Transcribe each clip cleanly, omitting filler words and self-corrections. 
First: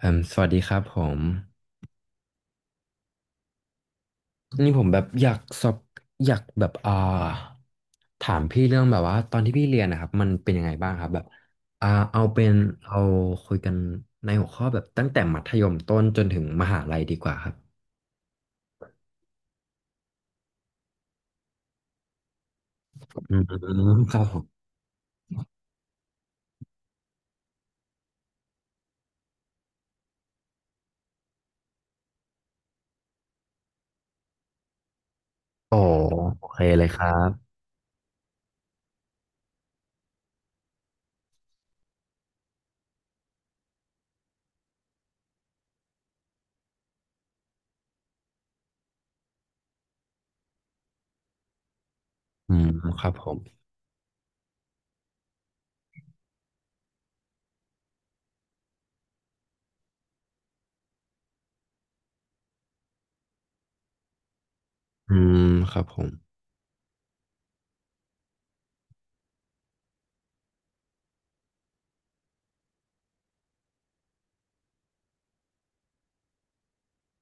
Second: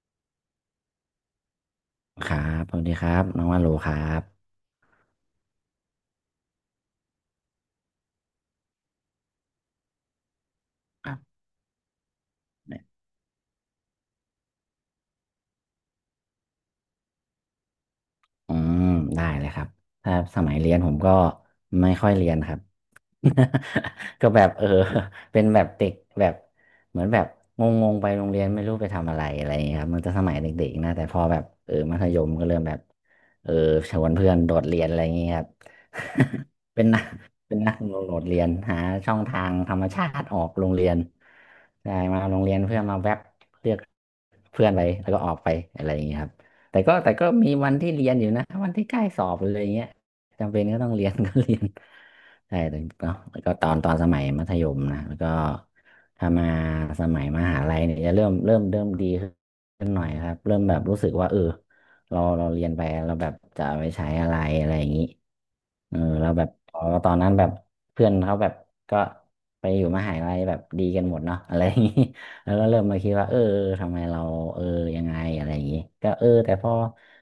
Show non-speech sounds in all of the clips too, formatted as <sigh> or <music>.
เอ่มสวัสดีครับผมครับ สวัสดีครับ น้องว่าโลครับนี่ผมแบบอยากแบบถามพี่เรื่องแบบว่าตอนที่พี่เรียนนะครับมันเป็นยังไงบ้างคครับรัแบบบ อ่าเอาเป็นเอาคุยกันในหัวข้อแบบตั้งแต่มัธยมต้นจนถึงมหาลัยดีกว่าครับอืม ได้เลยครับ ถ้าสมัยเรียนผมก็ไม่ค่อยเรียนครับ อืมค <laughs> รับก็ผแบบม<laughs> เป็นแบบเด็กแบบเหมือนแบบงๆไปโรงเรียนไม่รู้ไปทำอะไรอะไรอย่างเงี้ยครับมันจะสมัยเด็กๆนะแต่พอแบบมัธยมก็เริ่มแบบเออชวนเพื่อนโดดเรียนอะไรอย่างเงี้ยครับ โอ้โอเค <laughs> เป็เลนยคนัก รั <laughs> บเป็นนักโดดเรียนหาช่องทางธรรมชาติออกโรงเรียนใช่มาโรงเรียนเพื่อนมาแวบเรียกเพื่อนไปแล้วก็ออกไปอะไรอย่างเงี้ยครับแต่ก็มีวันที่เรียนอยู่นะวันที่ใกล้สอบเลยอะไรอย่างเงี้ยจำเป็นก็ต้องเรียน <laughs> ก็เรียน อืใช่มแล้วคก็รับผมแล้วก็ตอนสมัยมัธยมนะแล้วก็ถ้ามาสมัยมหาลัยเนี่ยจะเริ่มดีขึ้นหน่อยครับเริ่มแบบรู้สึกว่าเราเรียนไปเราแบบจะเอาไปใช้อะไรอะไรอย่างนี้อืมครับผมเราแ้บบพอตอนนั้นแบบเพื่อนเขาแบบก็ไปอยู่มหาลัยแบบดีกันหมดเนาะอะไรอย่างนี้ <laughs> แล้วก็เริ่มมาคิดว่าทำไมเราเออยังไงอะไรอย่างนี้ก็แต่พอ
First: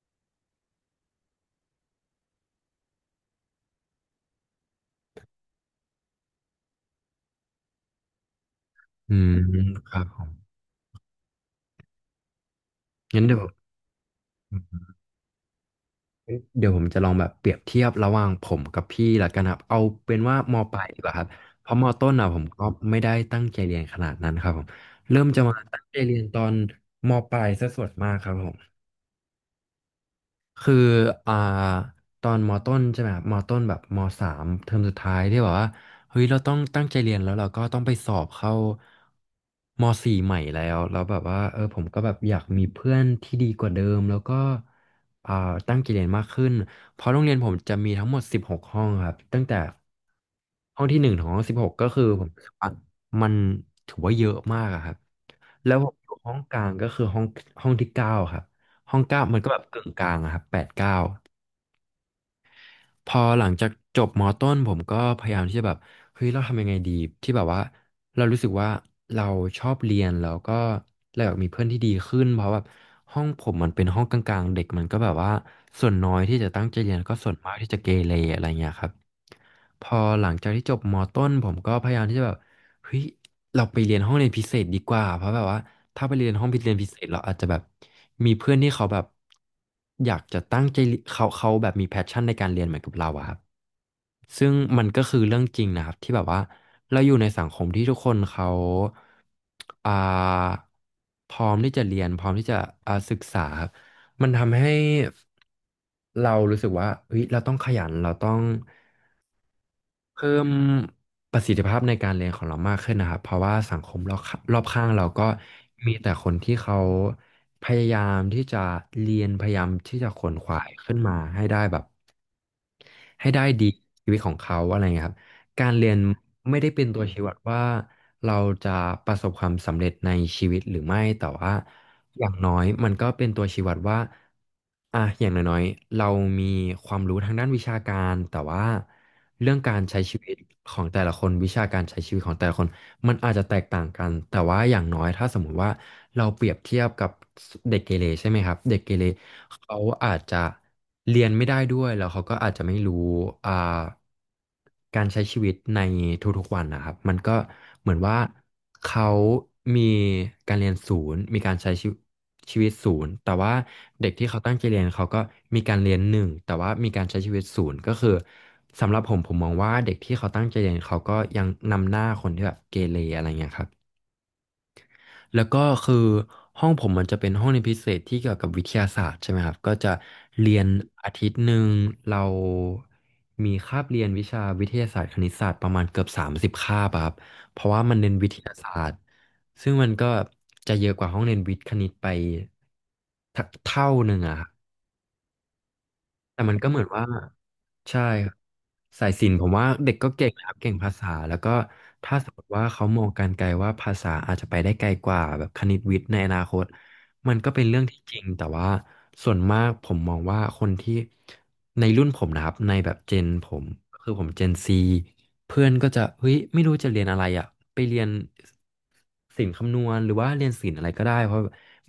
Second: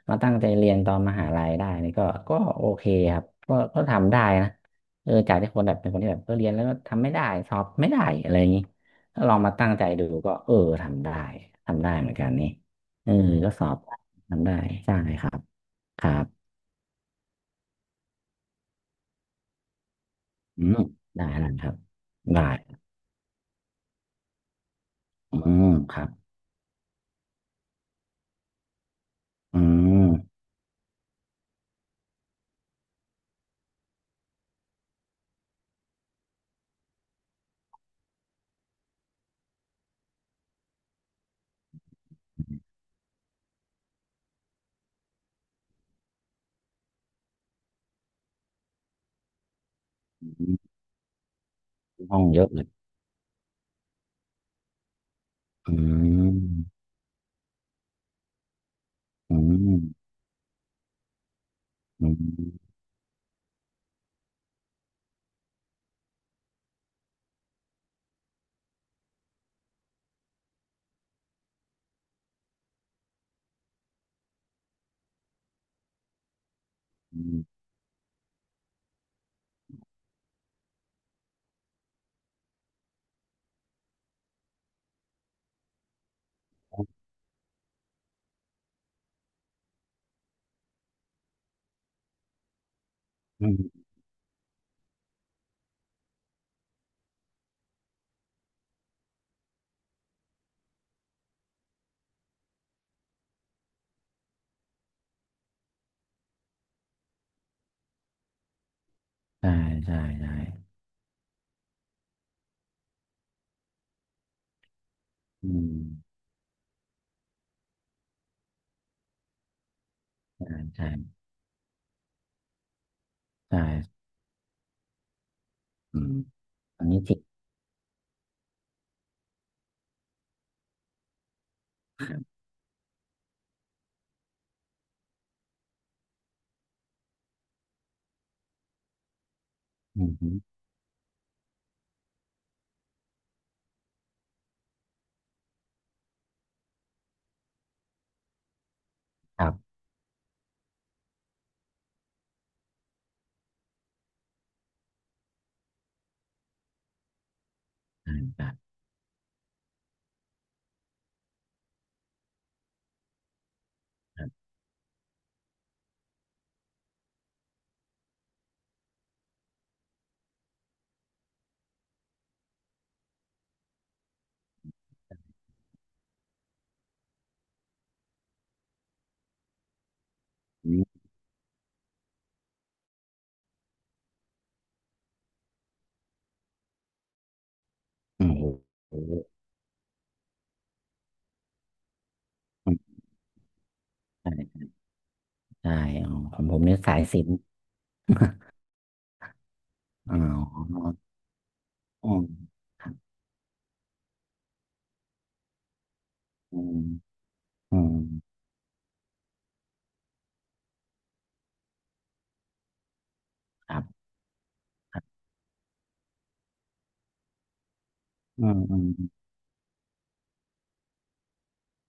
มาตั้งใจเรียนตอนมหาลัยได้นี่ก็โอเคครับก็ทำได้นะ จากที่คนแบบเป็นคนที่แบบเรียนแล้วก็ทำไม่ได้สอบไม่ได้อะไรอย่างนี้อืถ้าลมองมาตั้งใจครัดูบผมก็ทำได้ทำได้เหมือนกันนี่เอองั้นเดี๋ยว ก็สอบทำได้ใช่ครับครัเอ้ยบเดี๋ยวผมจะลองแบบเปรียบเทียบระหว่างผมกับพี่ละกันครับเอาเป็นว่ามอืปมลายดีกว่าครัได้บแล้วคเพรับราะมต้นอ่ะผได้มก็ไม่ได้ตั้งใจเรียนขนาดนั้นครับผมเริ่มอืจะมามตั้งคใจรับเรียนตอนมปลายซะส่วนมากครับผม อืมคืออ่าตอนมต้นใช่ไหมครับมต้นแบบมสามเทอมสุดท้ายที่แบบว่าเฮ้ยเราต้องตั้งใจเรียนแล้วเราก็ต้องไปสอบเข้ามสี่ใหม่แล้วแบบว่าผมก็แบบอยากมีเพื่อนที่ดีกว่าเดิมแล้วก็อ่าตั้งใจเรียนมากขึ้นเพราะโรงเรียนผมจะมีทั้งหมดสิบหกห้องครับตั้งแต่ห้องที่หนึ่งถึงห้องสิบหกก็คือห้อผงมเยรู้อะสึกเลยว่ามันถือว่าเยอะมากอะครับอืแล้วผมอยู่ห้องกลางมก็คือห้องที่เก้าครับ ห้องเก้าอืมันก็แบบมกึ่งกลางอะครับแปดเก้าอืมพอหลังจากจบมอต้นผมก็พยายามที่จะแบบเฮ้ยเราทำยังไงดีที่แบบว่าเรารู้สึกว่าเราชอบเรียนแล้วก็เราอยากมีเพื่อนที่ดีขึ้นเพราะแบบห้องผมมันเป็นห้องกลางๆเด็กมันก็แบบว่าส่วนน้อยที่จะตั้งใจเรียนแล้วก็อืส่วนมมากที่จะเกเรอะไรเงี้ยครับพอหลังจากที่จบมอต้นผมก็พยายามที่จะแบบ เฮ้ยเราไปเรียนห้องเรียนพิเศษดีกว่าเพราะแบบว่าถ้าไปเรียนห้องเรียนพิเศษเราอาจจะแบบมีเพื่อนที่เขาแบบอยากจะตั้งใจเขาแบบมีแพชชั่นในการเรียนเหมือนกับเราอะครับอืมซึ่งมันก็คือเรื่องจริงนะครับที่แบบว่าเราอยู่ในสังคมที่ทุกคนเขาอ่าพร้อมที่จะเรียนพร้อมที่จะศึกษาครับมันทำให้เรารู้สึกว่าเฮ้ยเราต้องขยันเราต้อง ใช่ใช่เพิ่ใช่มประสิทธิภาพในการเรียนของเรามากขึ้นนะครับเพราะว่าสังคมรอบข้างรอบข้างเราก็อืมมีแต่คนที่เขาพยายามที่จะเรียนพยายามที่จะขวนขใช่วายใช่ขึ้นมาให้ได้แบบให้ได้ใช่ดีชีวิตของเขาอะไรเงี้ยครับ การเรียอืนมไม่ได้เป็อันนนี้ตัวจริงชี้วัดว่าเราจะประสบความสำเร็จในชีวิตหรือไม่แต่ว่าอย่างน้อยมันก็เป็นตัวชี้วัดว่าอ่ะอย่างน้อยๆเรามีความรู้ทางด้านวิชาการแต่ว่าเรื่องการใช้อืชีวิตมของแต่ละคนวิชาการใช้ชีวิตของแต่ละคนมันอาจจะแตกต่างกันแต่ว่าอย่างน้อยถ้าสมมุติว่าเราเปรียบเทียบกับเด็กเกเรใช่ไหมครับเด็กเกเรครัเขาบอาจจะเรียนไม่ได้ด้วยแล้วเขาก็อาจจะไม่รู้อ่า การใช้ชีวิตในทุกๆวันนะครับมันก็เหมือนใช่ว่าครับเขามีการเรียนศูนย์มีการใช้ชีวิตชีวิตศูนย์แต่ว่าเด็กคที่รัเขาบตั้งใจเรียนเขาก็มีการเรียนหนึ่งแต่ว่ามีการใช้ชีวิตศูนย์ก็คือสำหรับผมผมมองว่าเด็กที่เขาตั้งใจเรียนเขาก็ยังนำหน้าคนที่แบบเกเรอะไรเงี้ยครับ แล้วก็คือห้องผมมันจะเป็นห้องเรียนพิเศษที่เกี่ยวกับวิทยาศาสตร์ใช่ไหมครับก็จะเรียนอืมอาทิตย์หนึ่งเรามีคาบเรียนวิชาวิทยาศาสตร์คณิตศาสตร์ประมาณเกือบ30คาบอะครับเพราะว่ามันเน้นอืวิมทยาศาสตร์โอ้โห ซึ่งมันก็จะเยอะกว่าห้องเรียนวิทย์คณิตไปเท่าหนึ่งใชอะครับ ่ใช่อ๋อขแต่องผมันมก็เนี่เหยมือนสายว่าศิลป์ใช่ครับสายศิลป์ผมว่าเด็กก็อ๋เก่งนะครับเก่งอภาษาแล้วก็อืถ้ามสมมติว่าคเขารับมองการไกลว่าภาษาอาจจะไปได้ไกลกว่าแบบคณิตวิทย์ในอนาคอืตมมันก็เป็นอืเรื่องมที่จริงแต่ว่าส่วนมากผมมองว่าคนที่ในรุ่นผมนะครับในแบบเจนผมครับคือผมเจนซีเพื่อนก็จะเฮ้ยไม่รู้จะเรียนอะไรอ่ะไปเรียนอืมอืมศิลป์คำนวณหรือว่าเรียนศิลป์อะไรก็ได้เพราะ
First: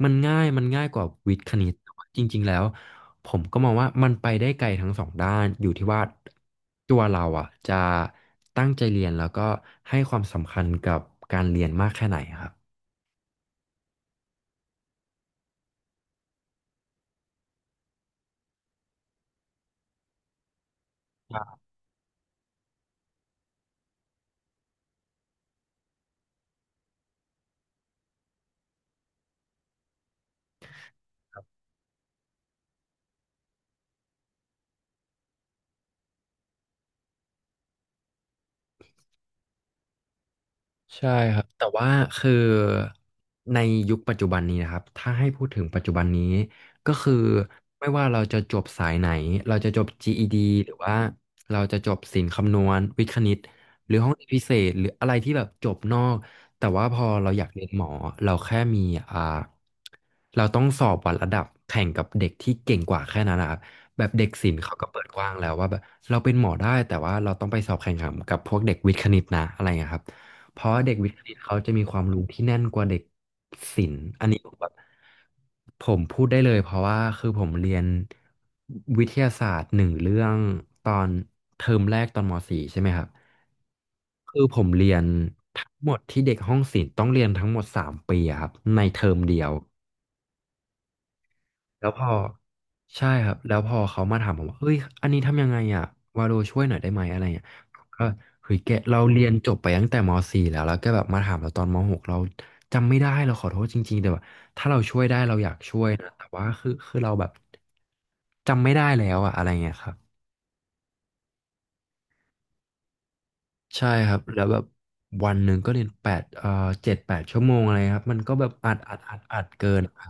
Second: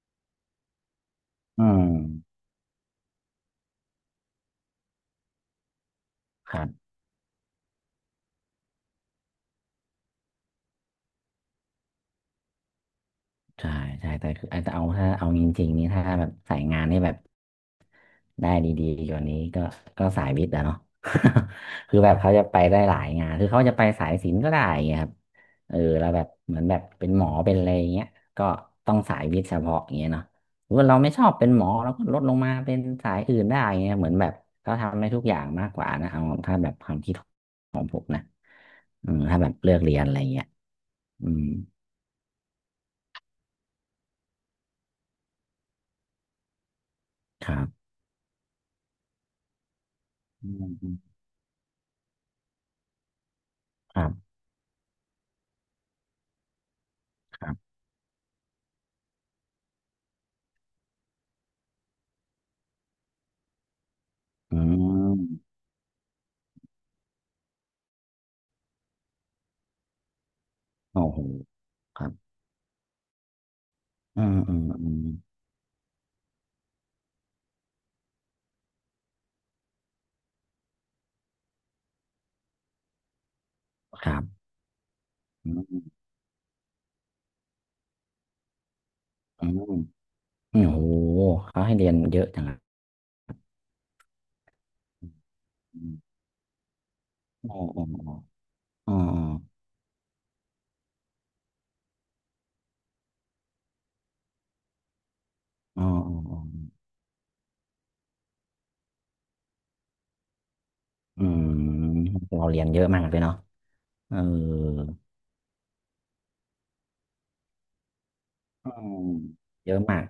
มันง่ายกว่าวิทย์คอืณิตแต่มว่าจริงๆแล้ว ผมก็มองว่ามันไปได้ไกลทั้งสองด้านอยู่ที่ว่าครับ ตัวเราอ่ะจะตั้งใจเรียนแล้วก็ให้ความสำคัญกับการเรียนมากแค่ไหนครับ ใช่ใช่แต่คือแต่เอาถ้าเอาจริงๆนี่ถ้าแบบสายงานนี่แบบได้ดีๆกว่านี้ก็ก็สายวิทย์อะเนาะ <laughs> คือแบบเขาจะไปได้หลายงานคือเขาจะไปสายศิลป์ก็ได้อย่างเงี้ยครับแล้วแบบเหมือนแบบเป็นหมอเป็นอะไรอย่างเงี้ยก็ต้องสายวิทย์เฉพาะอย่างเงี้ยเนาะหรือว่าเราไม่ชอบเป็นหมอเราก็ลดลงมาเป็นสายอื่นได้อย่างเงี้ยเหมือนแบบเขาทำได้ทุกอย่างมากกว่านะเอาถ้าแบบความคิดอืมถ้าแบบเลือกเรียนอะไรอย่างเงี้ยใช่อืครัมบแต่ว่าคือในยุคปัจจุบันนี้นะครับถ้าให้พูดถึงปัจจุบันนี้ก็คือครับไม่ว่าเราจะจบสายไหนเราจะจบ GED อืหรือว่ามเราจะจบศิลป์คำนวณวิทย์คณิตหรืคอรัห้องเรียนบพิเศษหรืออะไรที่แบบจบนอกแต่ว่าพอเราคอยากรัเรียนบหมอเราแค่มีอ่าเราต้องสอบวัดระดับแข่งกับเด็กที่เก่งกว่าแค่นั้นนะครับแบบเด็กศิลอืป์เขาก็เปิดกว้างแล้ม วว่าแบบเราเป็นหมอได้แต่ว่าเราต้องไปสอบแข่งขันกับพวกเด็กวิทย์คณิตนะอะไรอย่างเงี้ยครับ เพราะเด็กโอ้วิทย์คโหณิตเขาจะมีควาคมรับ รู้ที่แน่นกว่าเด็กศิลป์อือันมนี้ผอืมมแบบอืมผมพูดได้เลยเพราะว่าคือผมเรียนวิทยาศาสตร์หนึ่งเรื่องตอนเทอมแรกตอนม .4 ใช่ไหมครับครับคือผมเรียนอืทั้งมหมดที่เด็กห้องศิลป์ต้องเรียนทั้งหมดสามปีอะครับในเทอมเดียอืว มอืมโอ้โหเขาให้แล้เรียวนพอเยอะจังอะใช่ครับแล้วพอเขามาถามผมว่าเฮ้ยอันนี้ทำยังไงอ่ะอืมวาโลช่วยหน่อยได้ไหมอะไรเงี้ยอ๋อผอ๋อมก็เฮ้ยแกอ๋อเราเรียนจบไปตั้งแต่ม .4 แล้วแล้วแก็แบบมาถามเราตอนม .6 เราจำไม่ได้เราขอโทษจริงๆแต่ว่าถ้าเราช่วยได้เราอยากช่อ๋วอยนะอ๋อแต่อ๋อว่าอ๋คืออคือเราแบบจำไม่ได้แล้วอะอะไรเงี้ยครับอืมเราเรียนเยอะมากเลยเนาะใช่คเอรัอบแล้วแบบวันหนึ่งก็เรียนแปดเจ็ดแปดชั่วโมงอะไรครับมันก็แบบอือัดอัมดอัดอัดเกิเยอะน มาก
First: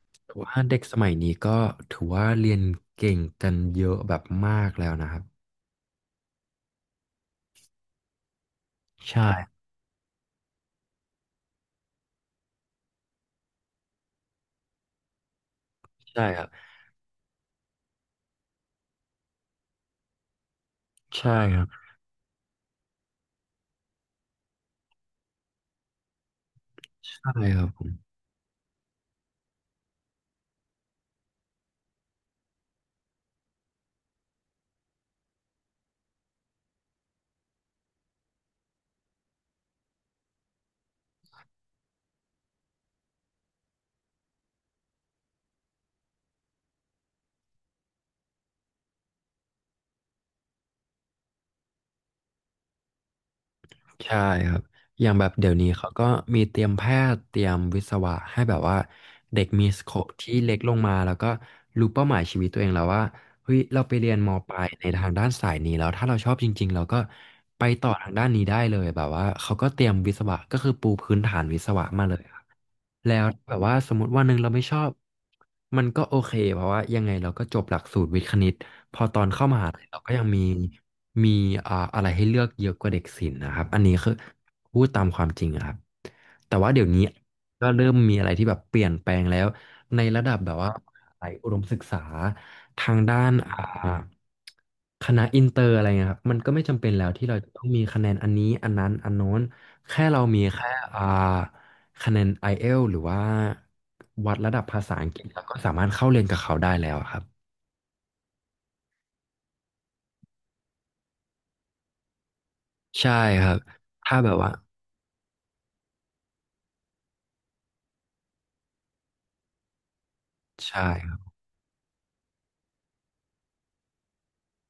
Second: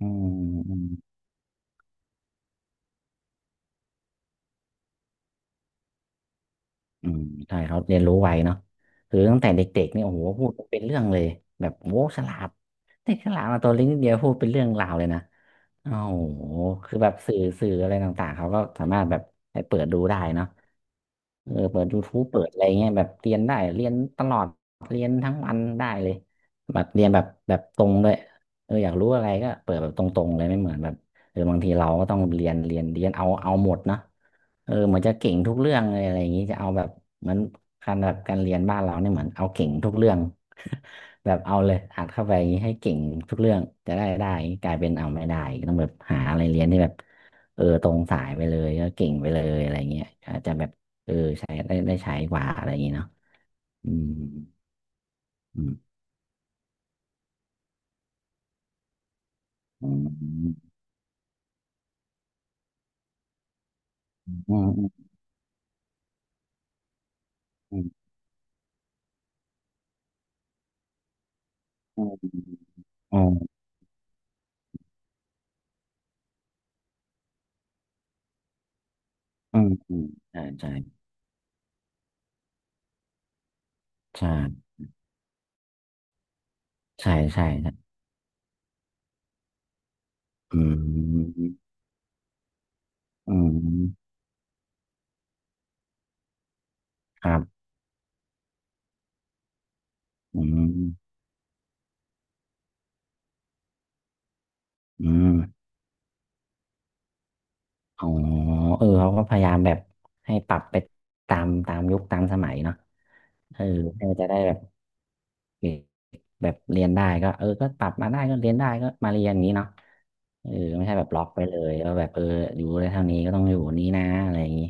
อืมถือว่าอืเด็กมสมัยนี้ก็ถือว่าเรียนเก่งกันเยอะแบบมากแล้วนะครับอืมใช่ เขาเรียนรู้ไวเนาะคือใช่ตั้งแต่เด็กๆนี่โอ้โหพูดเป็นเรื่องเลย แบบโว้ฉลาดเด็กฉลาดมาตัวเล็กนิดเดียวพูดเป็นเรื่องราวเลยนะ โอ้ใช่คโหรับคือแบบสื่ออะไรต่างๆ เขาก็สามารถแบบไปเปิดดูได้เนาะใช่ครับเปิดยูทูบเปิดอะไรเงี้ยแบบเรียนได้เรียนตลอดเรียนทั้งวันได้เลยแบบเรียนใช่แบคบรัตรบงด้วยอยากรู้อะไรก็เปิดแบบตรงๆเลยไม่เหมือนแบบบางทีเราก็ต้องเรียนเอาหมดนะเหมือนจะเก่งทุกเรื่องเลยอะไรอย่างงี้จะเอาแบบเหมือนการแบบการเรียนบ้านเราเนี่ยเหมือนเอาเก่งทุกเรื่อง <laughs> แบบเอาเลยอัดเข้าไปอย่างนี้ให้เก่งทุกเรื่องจะได้ได้กลายเป็นเอาไม่ได้ต้องแบบหาอะไรเรียนที่แบบตรงสายไปเลยก็เก่งไปเลยอะไรเงี้ยอาจจะแบบเออใช้ได้ได้ใช้กว่าอะไรอย่างงี้เนาะอืมใช่ครับอย่างแบบเดี๋ยวอืนี้มเขาก็มีเตรียมแพทย์เตรียมวิศวะให้แบบว่าเด็กมีสโคอืปที่เล็กลมงมาแล้วก็รู้เป้าหมายชีวิตตัวเองแล้วว่าเฮ้ยเราไปเรียนมปอืลายในทามงด้านสายนี้แล้วถ้าเราชอบจริงๆเราก็ไปอืต่มอทางด้านนี้ได้เลยแบบว่าเขาก็เตรียมวิศวะก็คือปูพื้นฐานวิศวะอืมาเลย มแล้อืวแบมบว่าสมมติวันหนึ่งเราไม่ชอบมันก็โอเคเพราะว่ายังไงเราก็จบหลักสูตรวิทย์คณิตพอตอนเข้ามอืหามลัยอืเรามก็ยังมีใช่ใช่มีอะไรให้เลือกเยอะกว่าเด็กศิลป์นะครับอันนี้คือใช่พูดตามความจริงอะครับแต่ว่าเดี๋ยวนี้ใช่ใช่ก็เริ่ใช่มมีอะไรที่แบบเปลี่ยนแปลงแล้ว ในระดับแบบอืว่าไหยอุดมมศึกษาทางด้านอืมคณะอินเตอร์อะไรเงี้ยครับมันก็ไม่จำเป็นแล้วที่ครัเราจะต้อบงมีคะแนนอันนี้อันนั้นอันโน้นแค่เราอืมีแค่อ่ามคะแนน IELTS หรือว่าวัดระดับภาษาอัอืงกฤษเราก็ม สามารถเข้าเรียนกับเขาได้แล้วครับอ๋อเขาก็พยายามแบบให้ปรับไปตามยุคตามสมัยเนาะใช่ครัเอบอให้มัถ้านจะแบบได้ว่าแบบเด็กแบบเรียนได้ก็ก็ปรับมาได้ก็เรียนได้ก็มาเรียนอย่างนี้เนาะใช่ไม่ใช่แบบล็อคกไปเลยว่าแบบอยู่ได้เท่านี้ก็ต้องอยู่นี้นะอะไรอย่างนี้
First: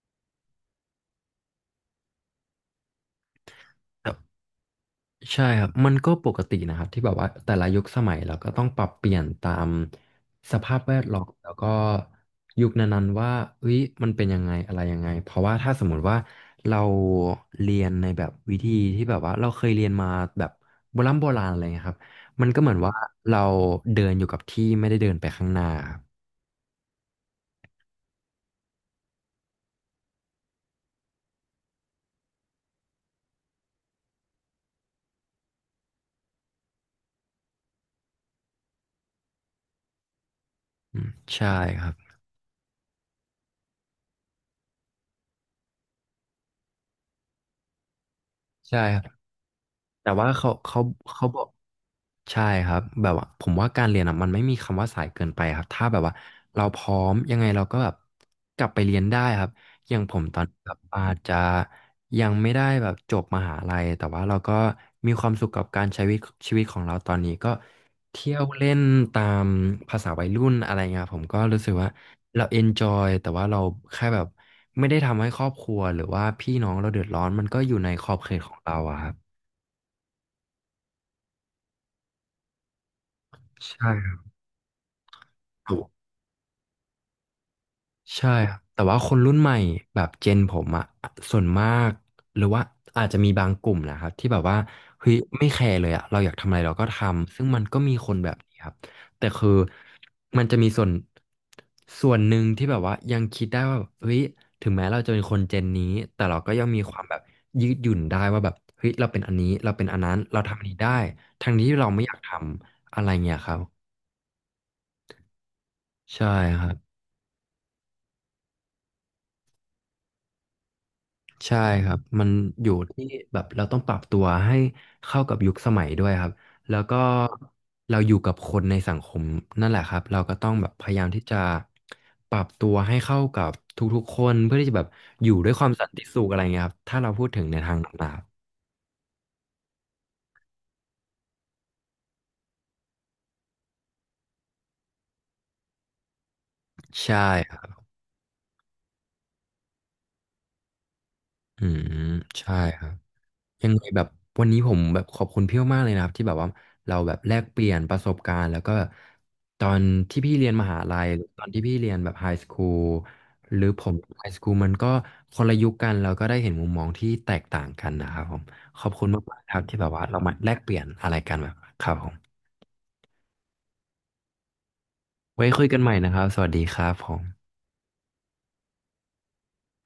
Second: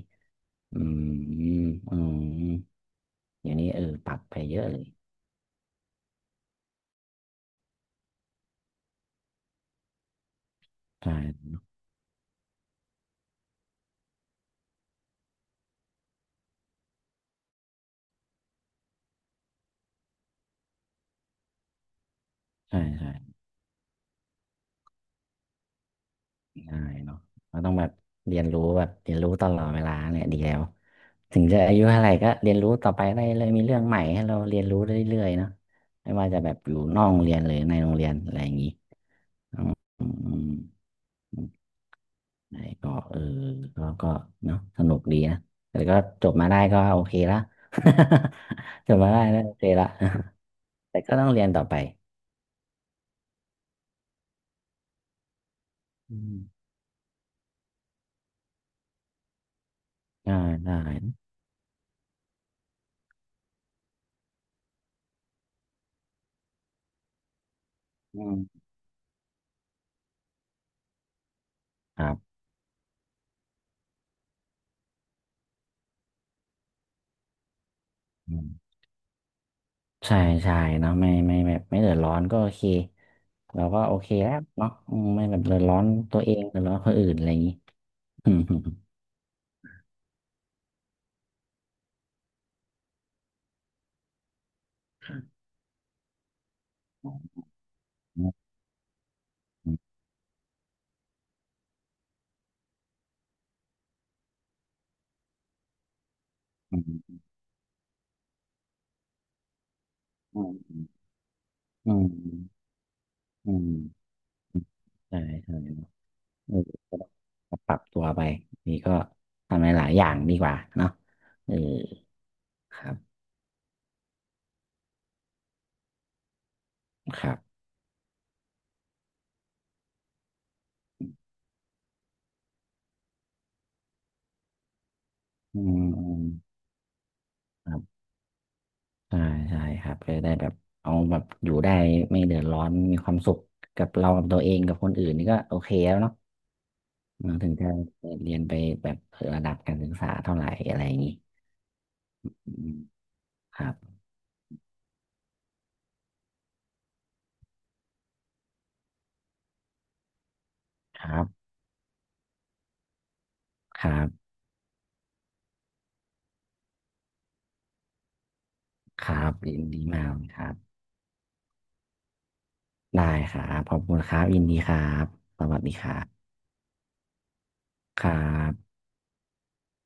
อืมอืมอย่างนี้ปรัรับ บไปเยอะเลยใช่ครับ มันก็ปกตินะครับที่แบบว่าแต่ละยุคสมัยเราก็ต้องปรับเปลี่ยนตามสภาพแวดใช่ล้อมแล้วก็ยุคนั้นๆว่าเฮ้ยมันเป็นยังไงอะไรยังไงเพราะว่าถ้าสมมติว่าเราเรียนในแบบวิธีที่แบบว่าเราเคยเรียนมาแบบโบราณอะไรเงี้ยครับมันก็เหมือนใช่ว่าใช่เราเดินอยู่กับที่ไม่ได้เดินไปข้างหน้าครับด้เนาะเราต้องแบบเรียนรู้แบบเรียนรู้ตลอดเวลาเนี่ยดีแล้ว ถึงจะอายุเท่าไหร่ก็เรียนรู้ต่อไปได้เลยมีเรื่องใหม่ให้เราเรียนรู้เรื่อยๆเนาะไม่ว่าจะแบบอยู่นอกโรงเรียนหรือในโรงเรียนอะไรอย่างนี้อืมอืมอืมอืใช่มครับไหนก็ก็เนาะสนุกดีนะแต่ก็จบมาได้ก็โอเคละ ใช่ <laughs> จคบรับมาได้แล้วโอเคละ แต่ว่าเขาเขา <laughs> แต่ก็ต้เขาองบเรีอยก นต่อไปใช่ครับแบบว่าผมว่าการเรียนอ่ะมันไม่มีคำว่าสายเกินไปครับถ้าแบบว่าอืมเราพร้อมยังไงเราก็แบบกลับไปเรียนได้ครับอย่างผมตอได้นนี้ครับได้อาจจะยังไม่ได้แบบจบมหาลัยแต่ว่าเราก็มีความสุขกับการใช้ชีวิตชีวิตของเราตอนนี้ก็อืเที่ยมวเล่นตามภาษาวัยรุ่นอะไรเงี้ยครับผมก็รู้สึกว่าครับ เราเอนจอยแต่ว่าเราแค่แบบไม่ได้ทำให้ครอบครัวหรือว่าพี่น้องเราเดือดร้อนมันก็อยู่ในขอบเขตของเราอะครับใช่ใช่เนาะไม่แบบไม่เดือดร้อนก็โอเคเราก็ใช่โอเคแล้วเนาะอืมไม่แบบเดือดคร้รัอนบ ตัวเองเดือดร้อนคนอื่นอะไรอย่างนี้ใช่อืมคอืรับมแต่ว่าคนรุ่นใหม่แบบเจนผมอะส่วนมากหรือว่าอาจจะมีบางกลุ่มนะครับที่แบบว่าเฮ้ยไม่แคร์เลยอะเราอยากทำอะไรเราก็ทำซึ่งมันก็มีคนแบบนี้ครับแต่คือมันจะมีส่วนหนึ่งที่แบบว่ายังคิดได้ว่าเฮ้ยถึงแม้เราจะเป็นคนเจนนี้แต่เราก็ยังอืมีความแบมบยืดหยุ่นได้ว่าแบบเฮ้ยเราเป็นอันนี้เราเป็นอันนั้นเราอืทำอันนี้ได้มทั้งที่เราอืไม่มอยากทอืมำอะไรเงี้ยคอืรับมใช่ใช่เนาะใช่เออครับ ก็ต้องปรับตัวไปนี่ก็ทำในหลายอย่างดีกว่าเนาะเอใช่อครับ มันอยู่ครัที่บแบบเราต้องปรับตัวให้เข้ากับยุคสมัยด้วยครับ แล้วก็ครับเราอยู่กับคนในสังคมนั่นแหละครับ เราก็ต้องแบบพยายามที่จะปรับตัวให้เข้ากับทุกๆคนเพื่อที่จะแบบอยู่ด้วยอืความสัมนติอืสุมขอะไรเงี้ยครับ ถ้าเราพูดถึงในคทารังบต่างใช่ใช่ครับก็ได้แบบเอาแบบอยู่ได้ไม่เดือดร้อนมีความสุขกับเรากับตัวเองกับคนอื่นนี่ก็โอเคแล้วเนาะ ๆใช่เราถึคงรัจะบเเรียนไปแบบระดับการศึกษาเท่าไหร่อะไรอย่างนี้อืมอืใช่มครับ คยัรังบไงแบบวันนี้ผมแบบขอบคุณพี่มากๆเลยนะครับที่แบบว่าเราแบบแลกเปลี่ยนประสบการณ์แล้วก็ตอนที่พี่เรียนมหาลัคยรัหรือตอบนที่พี่เรียนแบบไฮสคูลหรือคผรัมไฮบสคูลมันก็คนละยุคกันเราก็ได้เห็นมุมมองที่แตกต่างกันนะครับผมขอบคคุณรับมากๆคยิรับนที่ดีแบบว่ามากเรามาคแลรับกเปลี่ยนอะไรกันแบบครับผมได้ครับขอบคุณครับยินดีครับสไว้วัสคุยดีกันคใหม่รันะครับบสวัสดีครับผมครับ